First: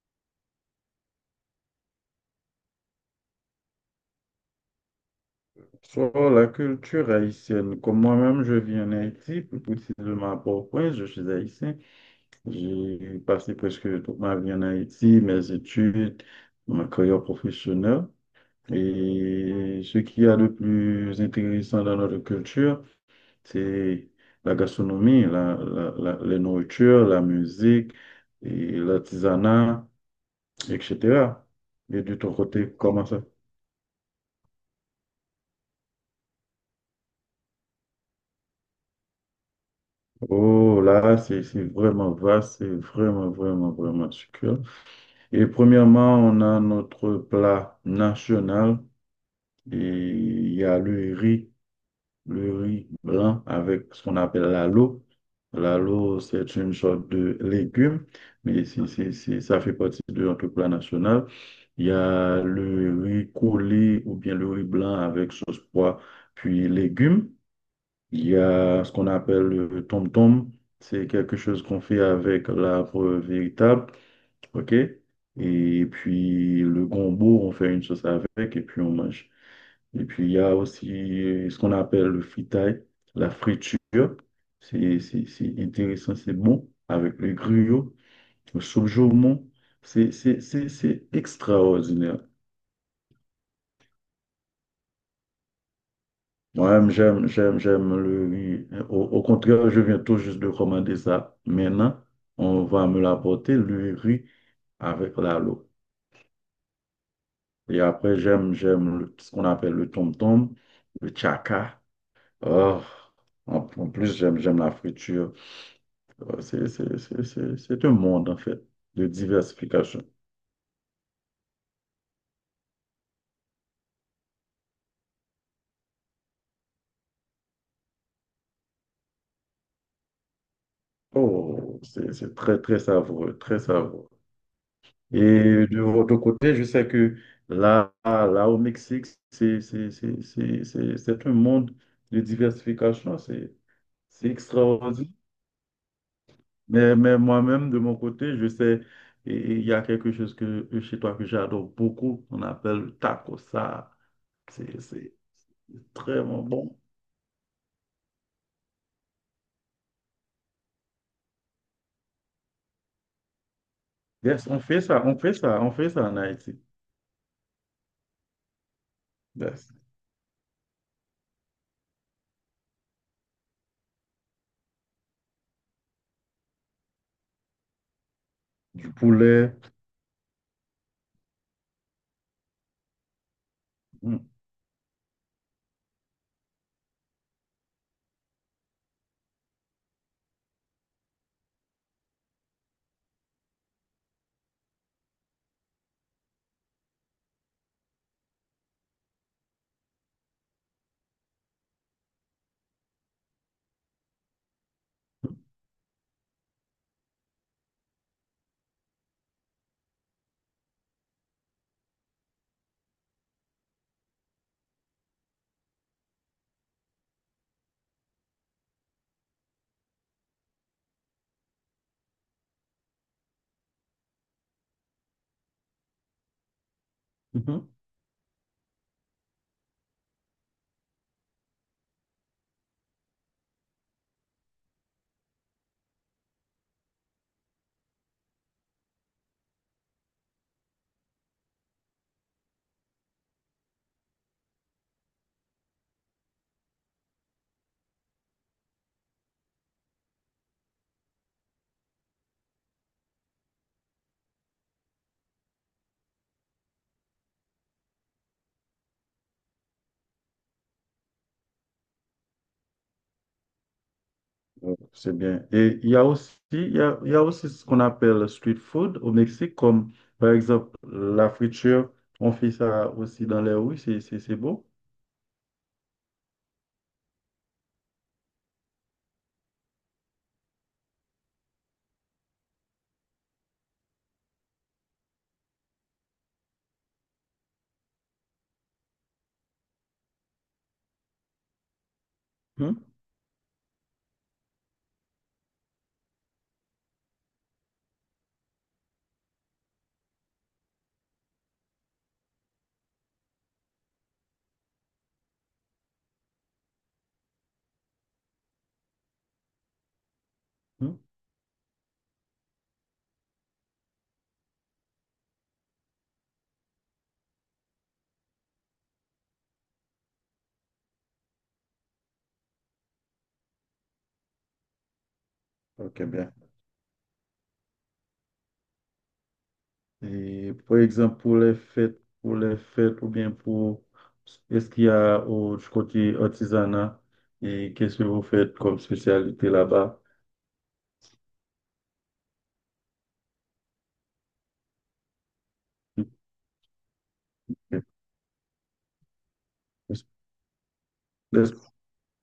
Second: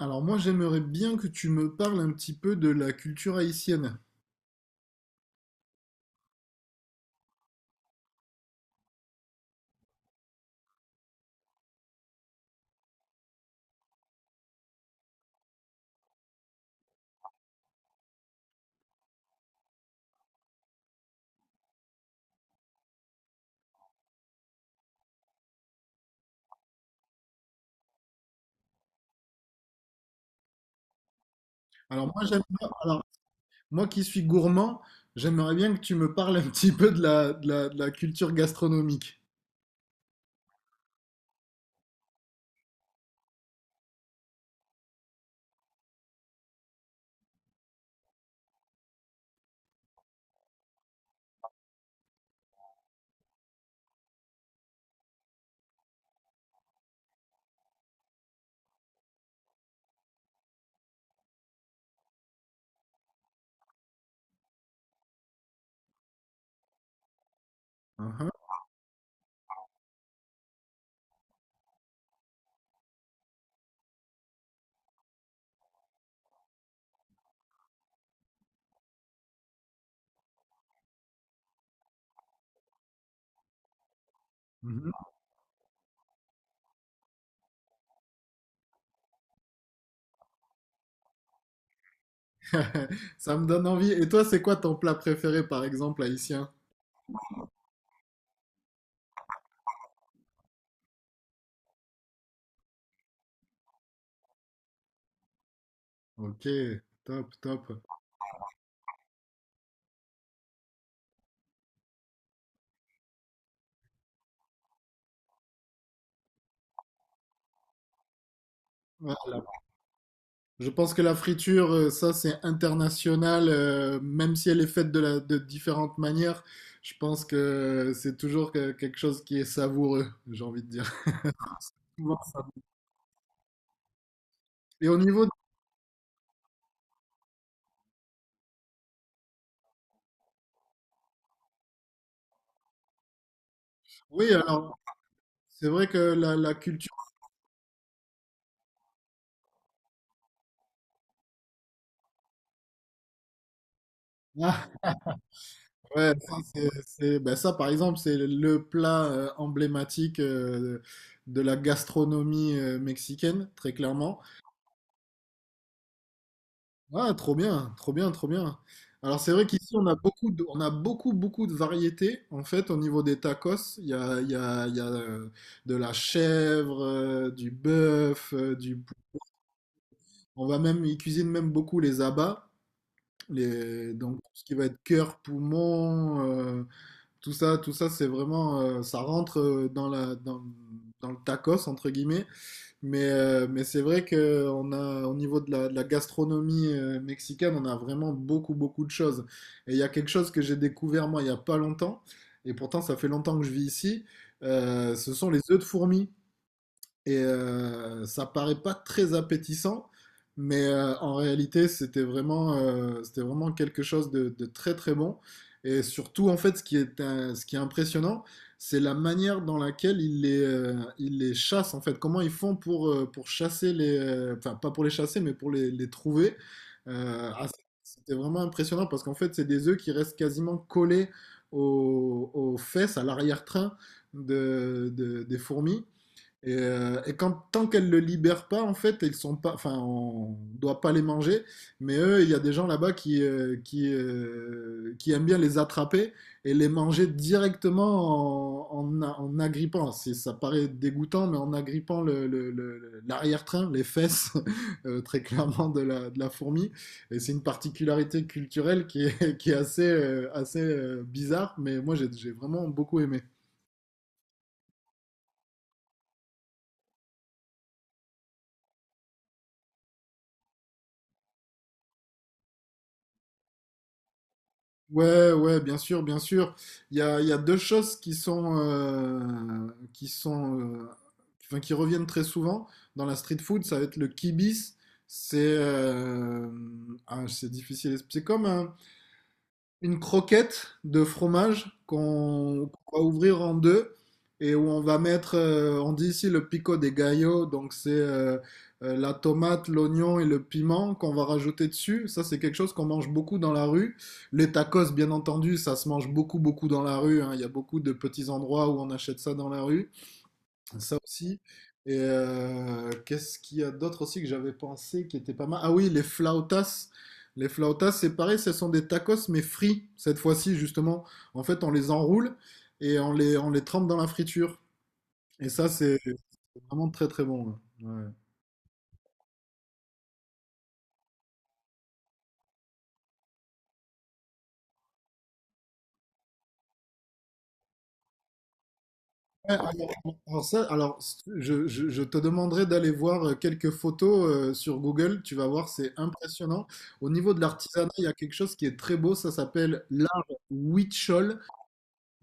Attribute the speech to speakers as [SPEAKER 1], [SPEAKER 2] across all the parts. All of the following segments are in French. [SPEAKER 1] Alors moi, j'aimerais bien que tu me parles un petit peu de la culture haïtienne.
[SPEAKER 2] Sur la culture haïtienne, comme moi-même, je vis en Haïti, plus précisément à Port-au-Prince, je suis haïtien. J'ai passé presque toute ma vie en Haïti, mes études, ma carrière professionnelle. Et ce qu'il y a de plus intéressant dans notre culture, c'est la gastronomie, les nourritures, la musique, et l'artisanat, etc. Et
[SPEAKER 1] Alors
[SPEAKER 2] de
[SPEAKER 1] moi,
[SPEAKER 2] ton
[SPEAKER 1] j'aime,
[SPEAKER 2] côté,
[SPEAKER 1] alors
[SPEAKER 2] comment ça?
[SPEAKER 1] moi qui suis gourmand, j'aimerais bien que tu me parles un petit peu de la culture gastronomique.
[SPEAKER 2] Oh, là, c'est vraiment vaste, c'est vraiment, vraiment, vraiment succulent. Et premièrement, on a notre plat national et il y a le riz blanc avec ce qu'on appelle l'alo. L'alo, c'est une sorte de légume, mais ça fait partie de notre plat national. Il y a le riz collé ou bien le riz blanc avec sauce pois, puis légumes. Il
[SPEAKER 1] Uhum,
[SPEAKER 2] y a ce qu'on appelle le tom-tom. C'est quelque chose qu'on fait avec l'arbre véritable. OK? Et puis le gombo, on fait une sauce avec et puis on mange. Et puis il y a aussi ce qu'on appelle le fritaille, la friture.
[SPEAKER 1] mhm.
[SPEAKER 2] C'est intéressant, c'est bon. Avec le gruyot, le soupe jaumon. C'est extraordinaire.
[SPEAKER 1] Ça me donne envie. Et toi, c'est quoi ton plat préféré, par exemple, haïtien?
[SPEAKER 2] Moi, j'aime le riz. Au contraire, je viens tout juste de commander ça. Maintenant, on va me l'apporter, le riz avec la l'eau.
[SPEAKER 1] Ok, top, top.
[SPEAKER 2] Et après, j'aime ce qu'on appelle le tom-tom, le chaka. Oh, en plus, j'aime la friture. Oh, c'est un monde, en fait, de
[SPEAKER 1] Voilà.
[SPEAKER 2] diversification.
[SPEAKER 1] Je pense que la friture, ça, c'est international, même si elle est faite de différentes manières. Je pense que c'est toujours quelque chose qui est savoureux, j'ai envie de dire.
[SPEAKER 2] Oh, c'est,
[SPEAKER 1] Voir
[SPEAKER 2] c'est
[SPEAKER 1] ça.
[SPEAKER 2] très, très savoureux, très savoureux.
[SPEAKER 1] Et au
[SPEAKER 2] Et
[SPEAKER 1] niveau de...
[SPEAKER 2] de votre côté, je sais que là au Mexique, c'est un monde de diversification, c'est
[SPEAKER 1] Oui, alors,
[SPEAKER 2] extraordinaire.
[SPEAKER 1] c'est vrai que la
[SPEAKER 2] Mais,
[SPEAKER 1] culture...
[SPEAKER 2] mais moi-même, de mon côté, je sais, et il y a quelque chose que, chez toi que j'adore beaucoup, on appelle le taco, ça,
[SPEAKER 1] Ah,
[SPEAKER 2] c'est
[SPEAKER 1] ouais,
[SPEAKER 2] très
[SPEAKER 1] ça, c'est,
[SPEAKER 2] bon.
[SPEAKER 1] c'est- ben ça, par exemple, c'est le plat emblématique de la gastronomie mexicaine, très clairement.
[SPEAKER 2] Yes, on fait ça en Haïti.
[SPEAKER 1] Ah, trop bien, trop bien, trop bien. Alors, c'est vrai
[SPEAKER 2] Yes.
[SPEAKER 1] qu'ici, on a beaucoup, beaucoup de variétés. En fait, au niveau des tacos, il y a, il y a, il y a de la chèvre, du bœuf, du...
[SPEAKER 2] Du poulet.
[SPEAKER 1] On va même, ils cuisinent même beaucoup les abats. Donc
[SPEAKER 2] Mm.
[SPEAKER 1] tout ce qui va être cœur, poumon, tout ça, c'est vraiment, ça rentre dans le tacos entre guillemets. Mais c'est vrai que on a, au niveau de la gastronomie mexicaine, on a vraiment beaucoup, beaucoup de choses. Et il y a quelque chose que j'ai découvert moi il y a pas longtemps, et pourtant ça fait longtemps que je vis ici. Euh, ce sont les œufs de fourmi. Et ça paraît pas très appétissant, mais en réalité, c'était vraiment quelque chose de très très bon. Et surtout, en fait, ce qui est impressionnant, c'est la manière dans laquelle ils les chassent, en fait. Comment ils font pour chasser les... enfin, pas pour les chasser, mais pour les trouver. Ah, c'était vraiment impressionnant parce qu'en fait, c'est des œufs qui restent quasiment collés aux fesses, à l'arrière-train des fourmis. Et tant qu'elles ne le libèrent pas, en fait, ils sont pas, enfin, on ne doit pas les manger. Mais eux, il y a des gens là-bas qui aiment bien les attraper et les manger directement en agrippant. Ça paraît dégoûtant, mais en agrippant l'arrière-train, les fesses, très clairement, de la fourmi. Et c'est une particularité culturelle qui est, qui est assez bizarre, mais moi, j'ai vraiment beaucoup aimé.
[SPEAKER 2] Ouais, c'est bien. Et il y a aussi, il y a aussi ce qu'on appelle le street food au Mexique, comme par exemple la friture. On fait ça aussi dans les rues, c'est beau.
[SPEAKER 1] Ouais, ouais, bien sûr, bien sûr. Il y a deux choses qui sont, euh, qui, enfin, qui reviennent très souvent dans la street food. Ça va être le kibis. C'est, ah, c'est difficile. C'est comme une croquette de fromage qu'on
[SPEAKER 2] Hum,
[SPEAKER 1] qu'on va ouvrir en deux et où on va mettre, on dit ici le pico de gallo, donc c'est la tomate, l'oignon et le piment qu'on va rajouter dessus. Ça, c'est quelque chose qu'on mange beaucoup dans la rue. Les tacos, bien entendu, ça se mange beaucoup, beaucoup dans la rue, hein. Il y a beaucoup de petits endroits où on achète ça dans la rue. Ça
[SPEAKER 2] hum.
[SPEAKER 1] aussi. Et qu'est-ce qu'il y a d'autre aussi que j'avais pensé qui était pas mal? Ah oui, les flautas. Les flautas, c'est pareil, ce sont des tacos mais frits cette fois-ci justement. En fait, on les enroule et on les trempe dans la friture. Et ça, c'est
[SPEAKER 2] Ok, bien.
[SPEAKER 1] c'est vraiment très très bon. Ouais.
[SPEAKER 2] Et par exemple, pour les fêtes ou bien pour... Est-ce qu'il y a au, du côté artisanat et qu'est-ce que vous faites comme spécialité
[SPEAKER 1] Ouais. Ouais,
[SPEAKER 2] là-bas?
[SPEAKER 1] alors ça, alors je te demanderai d'aller voir quelques photos sur Google. Tu vas voir, c'est impressionnant. Au niveau de l'artisanat, il y a quelque chose qui est très beau. Ça s'appelle
[SPEAKER 2] Est-ce-
[SPEAKER 1] l'art huichol.
[SPEAKER 2] est-ce-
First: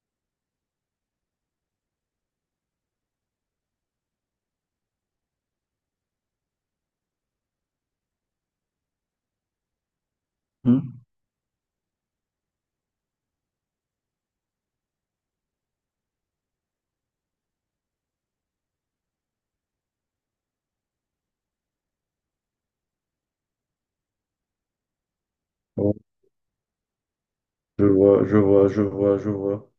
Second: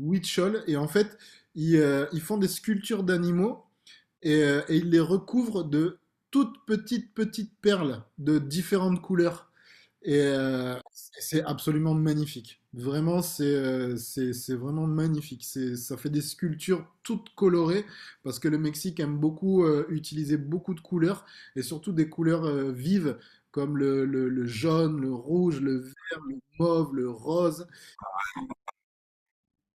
[SPEAKER 1] Huichol, et en fait, ils, ils font des sculptures d'animaux et ils les recouvrent de toutes petites, petites perles de différentes couleurs. Et
[SPEAKER 2] hum?
[SPEAKER 1] c'est absolument magnifique. Vraiment, c'est c'est vraiment magnifique. C'est ça fait des sculptures toutes colorées parce que le Mexique aime beaucoup utiliser beaucoup de couleurs et surtout des couleurs vives comme le jaune, le rouge, le
[SPEAKER 2] Oh,
[SPEAKER 1] vert, le mauve, le rose.
[SPEAKER 2] je vois.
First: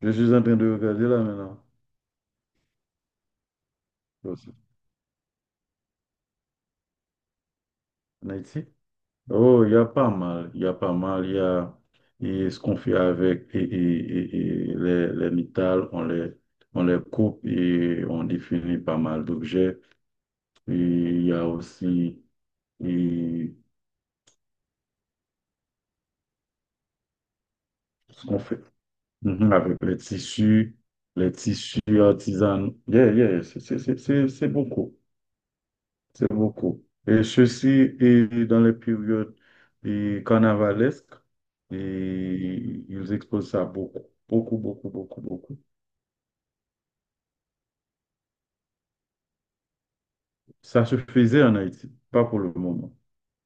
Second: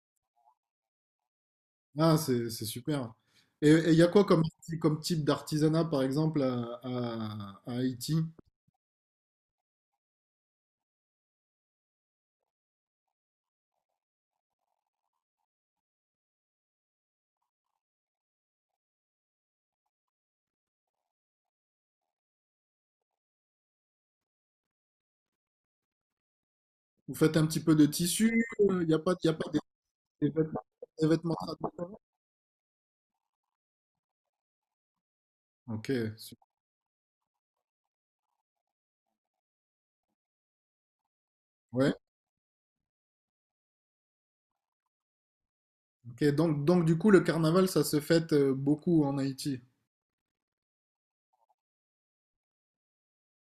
[SPEAKER 2] Je suis en train de regarder là maintenant.
[SPEAKER 1] Ah, c'est super. Et il y a quoi comme, comme type d'artisanat, par exemple, à Haïti?
[SPEAKER 2] En Haïti. Oh, il y a pas mal, il y a et ce qu'on fait avec et les métals, on les coupe et on définit pas mal d'objets. Et il y a aussi et
[SPEAKER 1] Vous faites un petit peu de
[SPEAKER 2] ce qu'on
[SPEAKER 1] tissu?
[SPEAKER 2] fait.
[SPEAKER 1] Il n'y a pas, y a pas
[SPEAKER 2] Mhm,
[SPEAKER 1] des,
[SPEAKER 2] avec
[SPEAKER 1] des vêtements, des
[SPEAKER 2] les
[SPEAKER 1] vêtements
[SPEAKER 2] tissus
[SPEAKER 1] traditionnels?
[SPEAKER 2] artisanaux. Yeah, yeah, c'est beaucoup,
[SPEAKER 1] Ok,
[SPEAKER 2] c'est
[SPEAKER 1] su-
[SPEAKER 2] beaucoup. Et ceci est dans les périodes et carnavalesques
[SPEAKER 1] ouais.
[SPEAKER 2] et ils exposent ça beaucoup, beaucoup, beaucoup, beaucoup, beaucoup.
[SPEAKER 1] Ok, donc du coup, le carnaval, ça se fête beaucoup en Haïti.
[SPEAKER 2] Ça se faisait en Haïti, pas pour le moment.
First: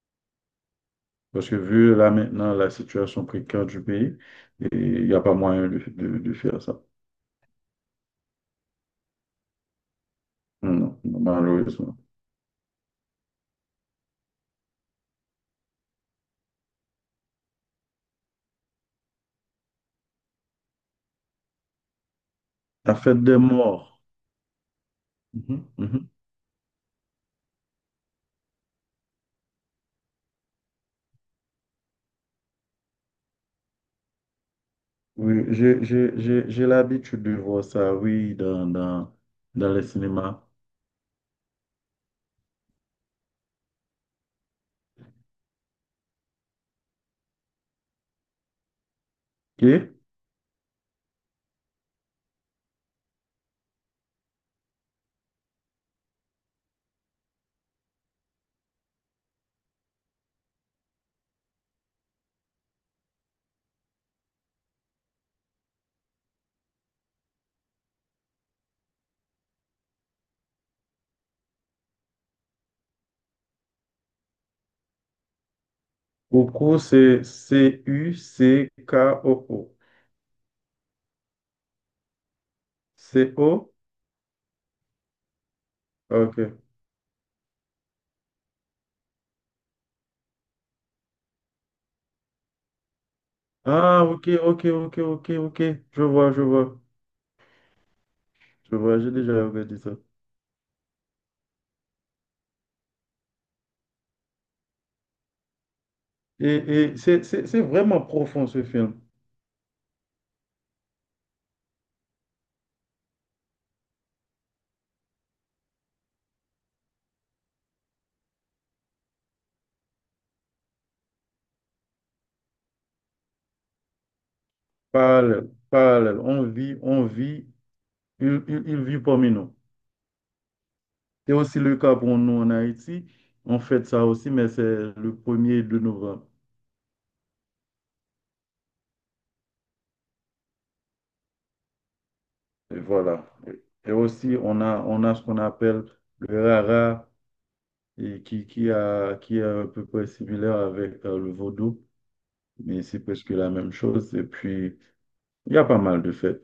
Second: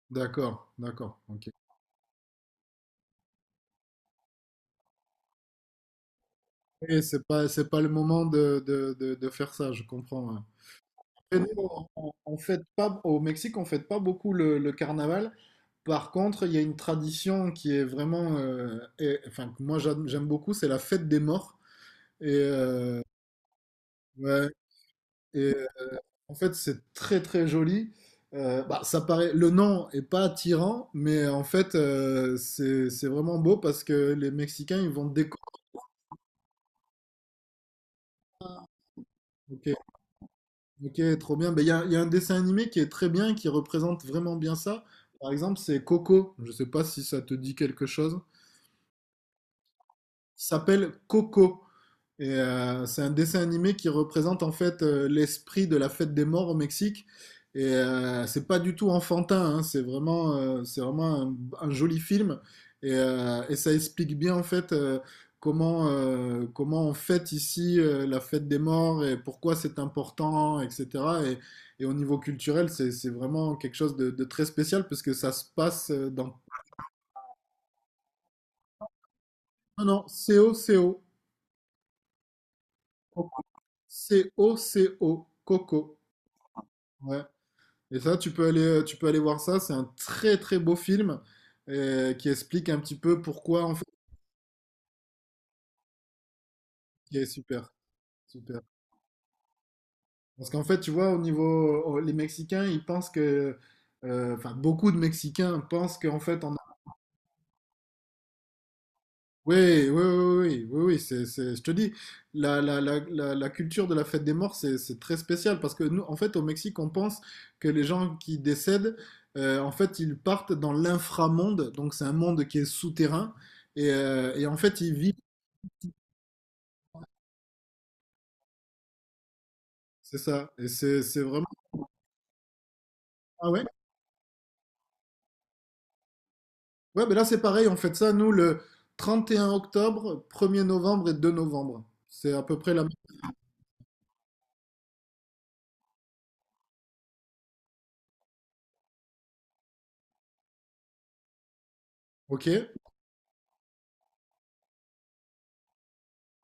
[SPEAKER 1] D'accord, d'accord, ok.
[SPEAKER 2] Parce que vu là maintenant la situation précaire du pays, et il n'y a pas moyen de, de faire ça.
[SPEAKER 1] Et c'est pas le moment de faire ça, je comprends. Ouais.
[SPEAKER 2] Non, non,
[SPEAKER 1] Et nous,
[SPEAKER 2] malheureusement.
[SPEAKER 1] on fête pas, au Mexique, on fête pas beaucoup le carnaval. Par contre, il y a une tradition qui est vraiment, et- enfin que moi j'aime beaucoup, c'est la fête des morts. Et
[SPEAKER 2] La fête des morts.
[SPEAKER 1] ouais, et
[SPEAKER 2] Mhm, mhm.
[SPEAKER 1] en fait c'est très très joli. Bah, ça paraît, le nom est pas attirant, mais en fait c'est vraiment beau parce que les Mexicains ils vont décorer.
[SPEAKER 2] Oui, j'ai l'habitude de voir ça, oui, dans les
[SPEAKER 1] Ok,
[SPEAKER 2] cinémas.
[SPEAKER 1] ok, trop bien. Ben il y a un dessin animé qui est très bien, qui représente vraiment bien ça. Par exemple, c'est Coco. Je sais pas si ça te dit quelque chose.
[SPEAKER 2] OK?
[SPEAKER 1] S'appelle Coco. Et c'est un dessin animé qui représente en fait l'esprit de la fête des morts au Mexique. Et c'est pas du tout enfantin, hein, c'est vraiment un joli film. Et ça explique bien en fait comment, comment on fête ici la fête des morts et pourquoi c'est important, etc. Et au niveau culturel, c'est vraiment quelque chose de très spécial parce que ça se passe dans...
[SPEAKER 2] Coco, c'est C-U-C-K-O-O.
[SPEAKER 1] Non, non, C O C O
[SPEAKER 2] C-O?
[SPEAKER 1] Coco, Coco.
[SPEAKER 2] OK.
[SPEAKER 1] Ouais. Et ça, tu peux aller voir ça. C'est un très très beau film qui explique un petit peu pourquoi en fait.
[SPEAKER 2] Ah, OK, OK, OK, OK, OK. Je vois, je vois.
[SPEAKER 1] Qui est super, super.
[SPEAKER 2] Je vois, j'ai déjà regardé ça.
[SPEAKER 1] Parce qu'en fait, tu vois, au niveau, les Mexicains, ils pensent que, enfin, beaucoup de Mexicains pensent qu'en fait, en.
[SPEAKER 2] Et c'est vraiment profond ce film.
[SPEAKER 1] Oui, oui, oui, oui, oui, oui, je te dis, la culture de la fête des morts, c'est très spécial parce que nous, en fait, au Mexique, on pense que les gens qui décèdent, en fait, ils partent dans l'inframonde, donc c'est un monde qui est souterrain, et en fait, ils vivent,
[SPEAKER 2] Parallèle, parallèle. On vit, il vit parmi nous.
[SPEAKER 1] c'est ça, et c'est
[SPEAKER 2] C'est
[SPEAKER 1] vraiment.
[SPEAKER 2] aussi le cas pour nous en Haïti.
[SPEAKER 1] Ah
[SPEAKER 2] On
[SPEAKER 1] ouais?
[SPEAKER 2] fête ça aussi, mais c'est le premier er de novembre.
[SPEAKER 1] Ouais, mais là, c'est pareil, on fait ça, nous, le 31 octobre, 1er novembre et 2 novembre. C'est à peu près
[SPEAKER 2] Et
[SPEAKER 1] la même.
[SPEAKER 2] voilà. Et aussi, on a ce qu'on appelle le rara, et qui est à peu près similaire avec le vaudou,
[SPEAKER 1] Ok?
[SPEAKER 2] mais c'est presque la même chose. Et puis, il y a pas mal de fêtes.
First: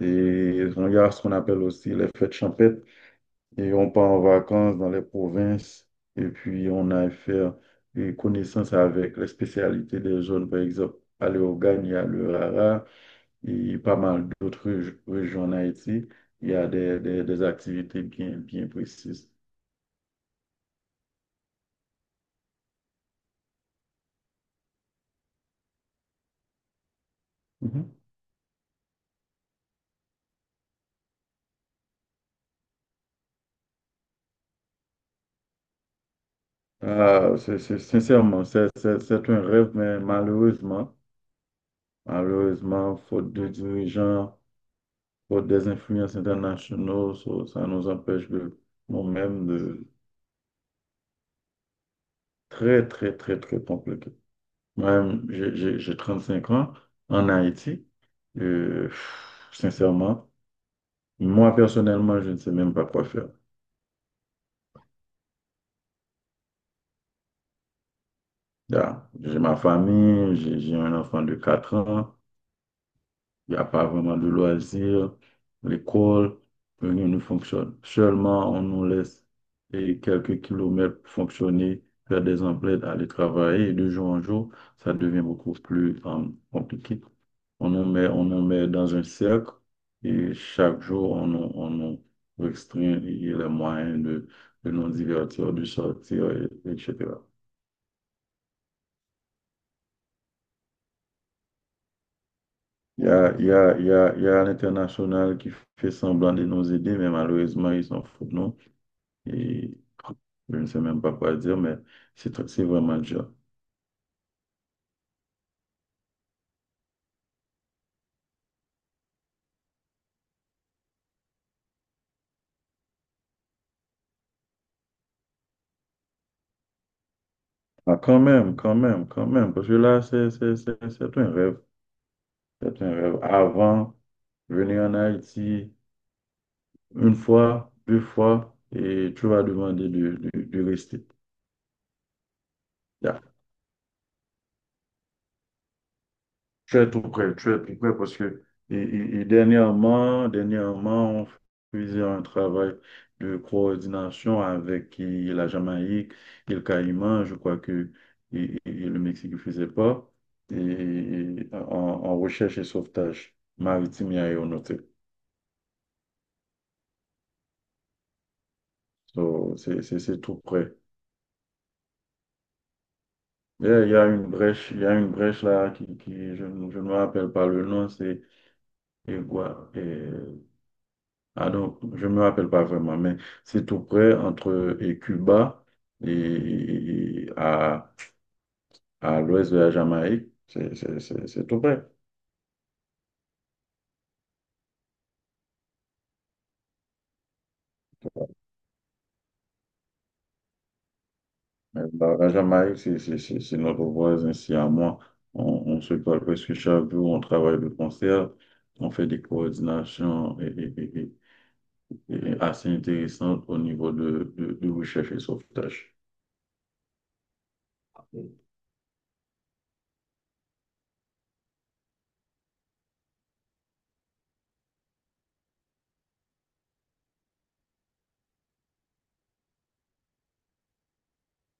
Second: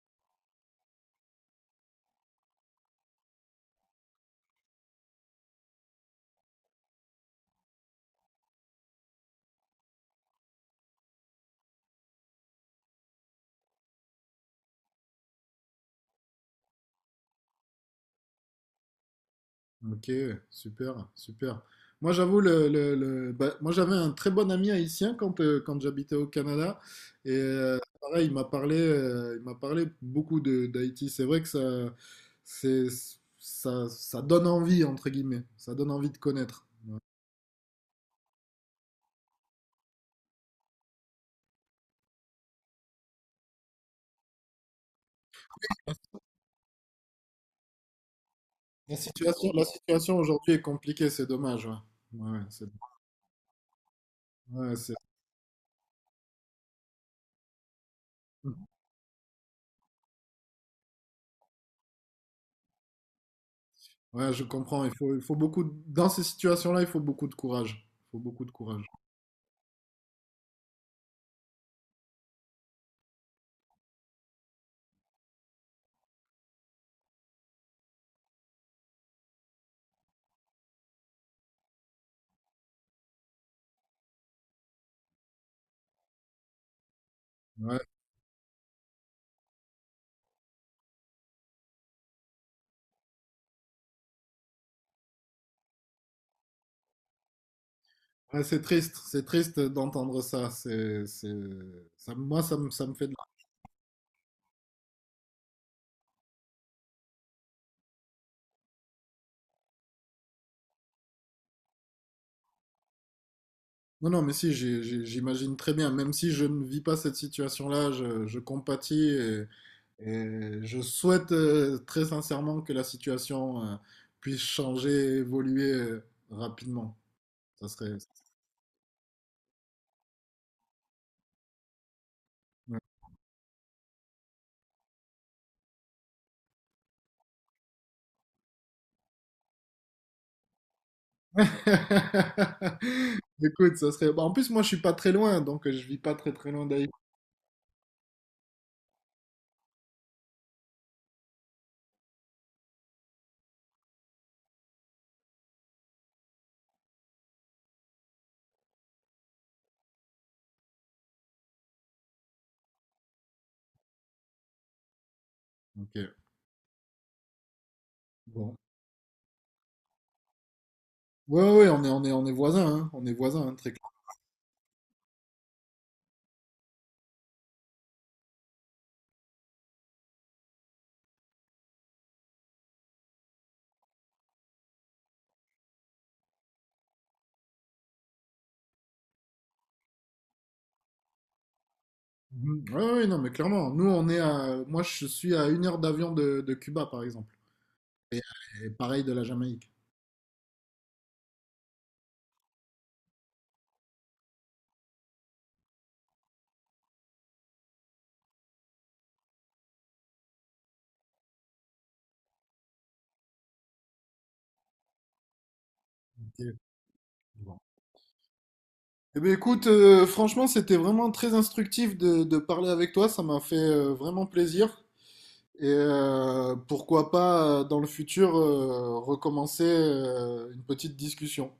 [SPEAKER 2] Et il y a ce qu'on appelle aussi les fêtes champêtres. Et on part en vacances dans les provinces et puis on a affaire et connaissance avec les spécialités des zones, par exemple, à l'Eogane, il y a le Rara et pas mal d'autres régions en Haïti. Il y a des activités bien, bien précises.
[SPEAKER 1] Ok, super, super. Moi, j'avoue, le- bah, moi, j'avais un très bon ami haïtien quand, quand j'habitais au Canada. Et
[SPEAKER 2] Mhm.
[SPEAKER 1] pareil, il m'a parlé beaucoup de d'Haïti. C'est vrai que ça, c'est, ça donne envie, entre guillemets. Ça donne envie de connaître.
[SPEAKER 2] Ah, sincèrement, c'est un rêve, mais malheureusement, malheureusement, faute de dirigeants, faute des influences internationaux, ça nous empêche de nous-mêmes
[SPEAKER 1] La
[SPEAKER 2] de
[SPEAKER 1] situation aujourd'hui est compliquée, c'est dommage. Ouais, ouais, ouais,
[SPEAKER 2] très, très, très, très compliqué.
[SPEAKER 1] ouais,
[SPEAKER 2] Moi, j'ai 35 ans en Haïti. Sincèrement, moi personnellement, je ne sais même pas quoi faire.
[SPEAKER 1] ouais, je comprends. Il faut, il faut beaucoup dans ces situations-là, il faut beaucoup de courage. Il faut beaucoup de courage.
[SPEAKER 2] Là, j'ai ma famille, j'ai un enfant de 4 ans, il n'y a pas vraiment de loisirs, l'école, rien ne fonctionne. Seulement, on nous laisse et quelques kilomètres pour fonctionner, faire des emplettes, aller travailler, et de jour en jour, ça devient beaucoup plus compliqué.
[SPEAKER 1] Ouais.
[SPEAKER 2] On nous met dans un cercle et chaque jour, on nous restreint les moyens de, nous divertir, de sortir, etc.
[SPEAKER 1] Ouais, c'est triste d'entendre ça. C'est, ça, moi, ça me
[SPEAKER 2] Il
[SPEAKER 1] fait
[SPEAKER 2] y
[SPEAKER 1] de la...
[SPEAKER 2] a, il y a, il y a, il y a l'international qui fait semblant de nous aider, mais malheureusement, ils s'en foutent de nous. Et je ne sais même pas quoi dire, mais c'est vraiment dur.
[SPEAKER 1] Non, non, mais si, j'imagine très bien. Même si je ne vis pas cette situation-là, je compatis et je souhaite très sincèrement que la situation puisse changer, évoluer rapidement. Ça serait...
[SPEAKER 2] Ah, quand même, quand même, quand même, parce que là, c'est un rêve.
[SPEAKER 1] Ouais.
[SPEAKER 2] C'est un rêve. Avant, venir en Haïti, une fois, deux fois, et tu vas demander de, de rester. Yeah.
[SPEAKER 1] Écoute, ça serait... bah, en plus, moi, je suis pas très loin, donc je vis pas très très loin
[SPEAKER 2] Tu es
[SPEAKER 1] d'Haïti.
[SPEAKER 2] tout prêt, tu es tout prêt parce que et dernièrement, dernièrement, on faisait un travail de coordination avec la Jamaïque et le Caïman, je crois que et le Mexique ne faisait pas, et en en recherche et sauvetage maritime et aéronautique.
[SPEAKER 1] Ok, bon.
[SPEAKER 2] So, c'est tout prêt.
[SPEAKER 1] Ouais, ouais, on est voisins, hein. On est voisins, hein,
[SPEAKER 2] Il y
[SPEAKER 1] très.
[SPEAKER 2] a une brèche, il y a une brèche là je ne me rappelle pas le nom, c'est... Et Gua- et- ah non, je ne me rappelle pas vraiment, mais c'est tout près entre Cuba et à l'ouest de la Jamaïque. C'est tout près.
[SPEAKER 1] Mhm. Ouais, ouais, non, mais clairement, nous, on est à... Moi, je suis à 1 heure d'avion de Cuba, par exemple. Et, et pareil de la Jamaïque.
[SPEAKER 2] Mais la Jamaïque, c'est notre voisin ici à moi. On, on se parle presque chaque jour, on travaille de concert, on fait des coordinations et assez intéressantes au niveau de, de recherche et sauvetage.
[SPEAKER 1] Ok. Bon. Eh bien, écoute, franchement, c'était vraiment très instructif de parler avec toi. Ça m'a fait vraiment plaisir. Et pourquoi pas, dans le futur, recommencer une petite discussion.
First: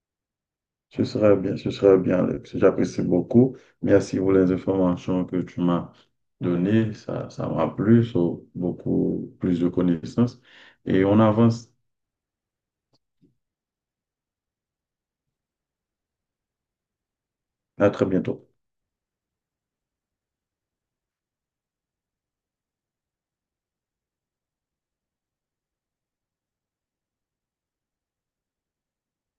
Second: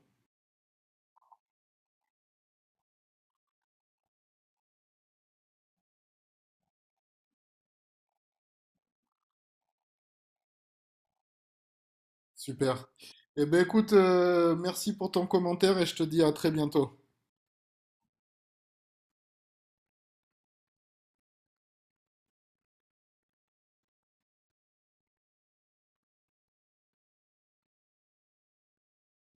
[SPEAKER 2] Ce serait bien, Alex. J'apprécie beaucoup. Merci pour les informations que tu m'as données. Ça m'a plu, so, beaucoup plus de connaissances. Et on avance.
[SPEAKER 1] Super. Eh bien, écoute, merci pour ton commentaire et je te dis à très bientôt.
[SPEAKER 2] À très bientôt.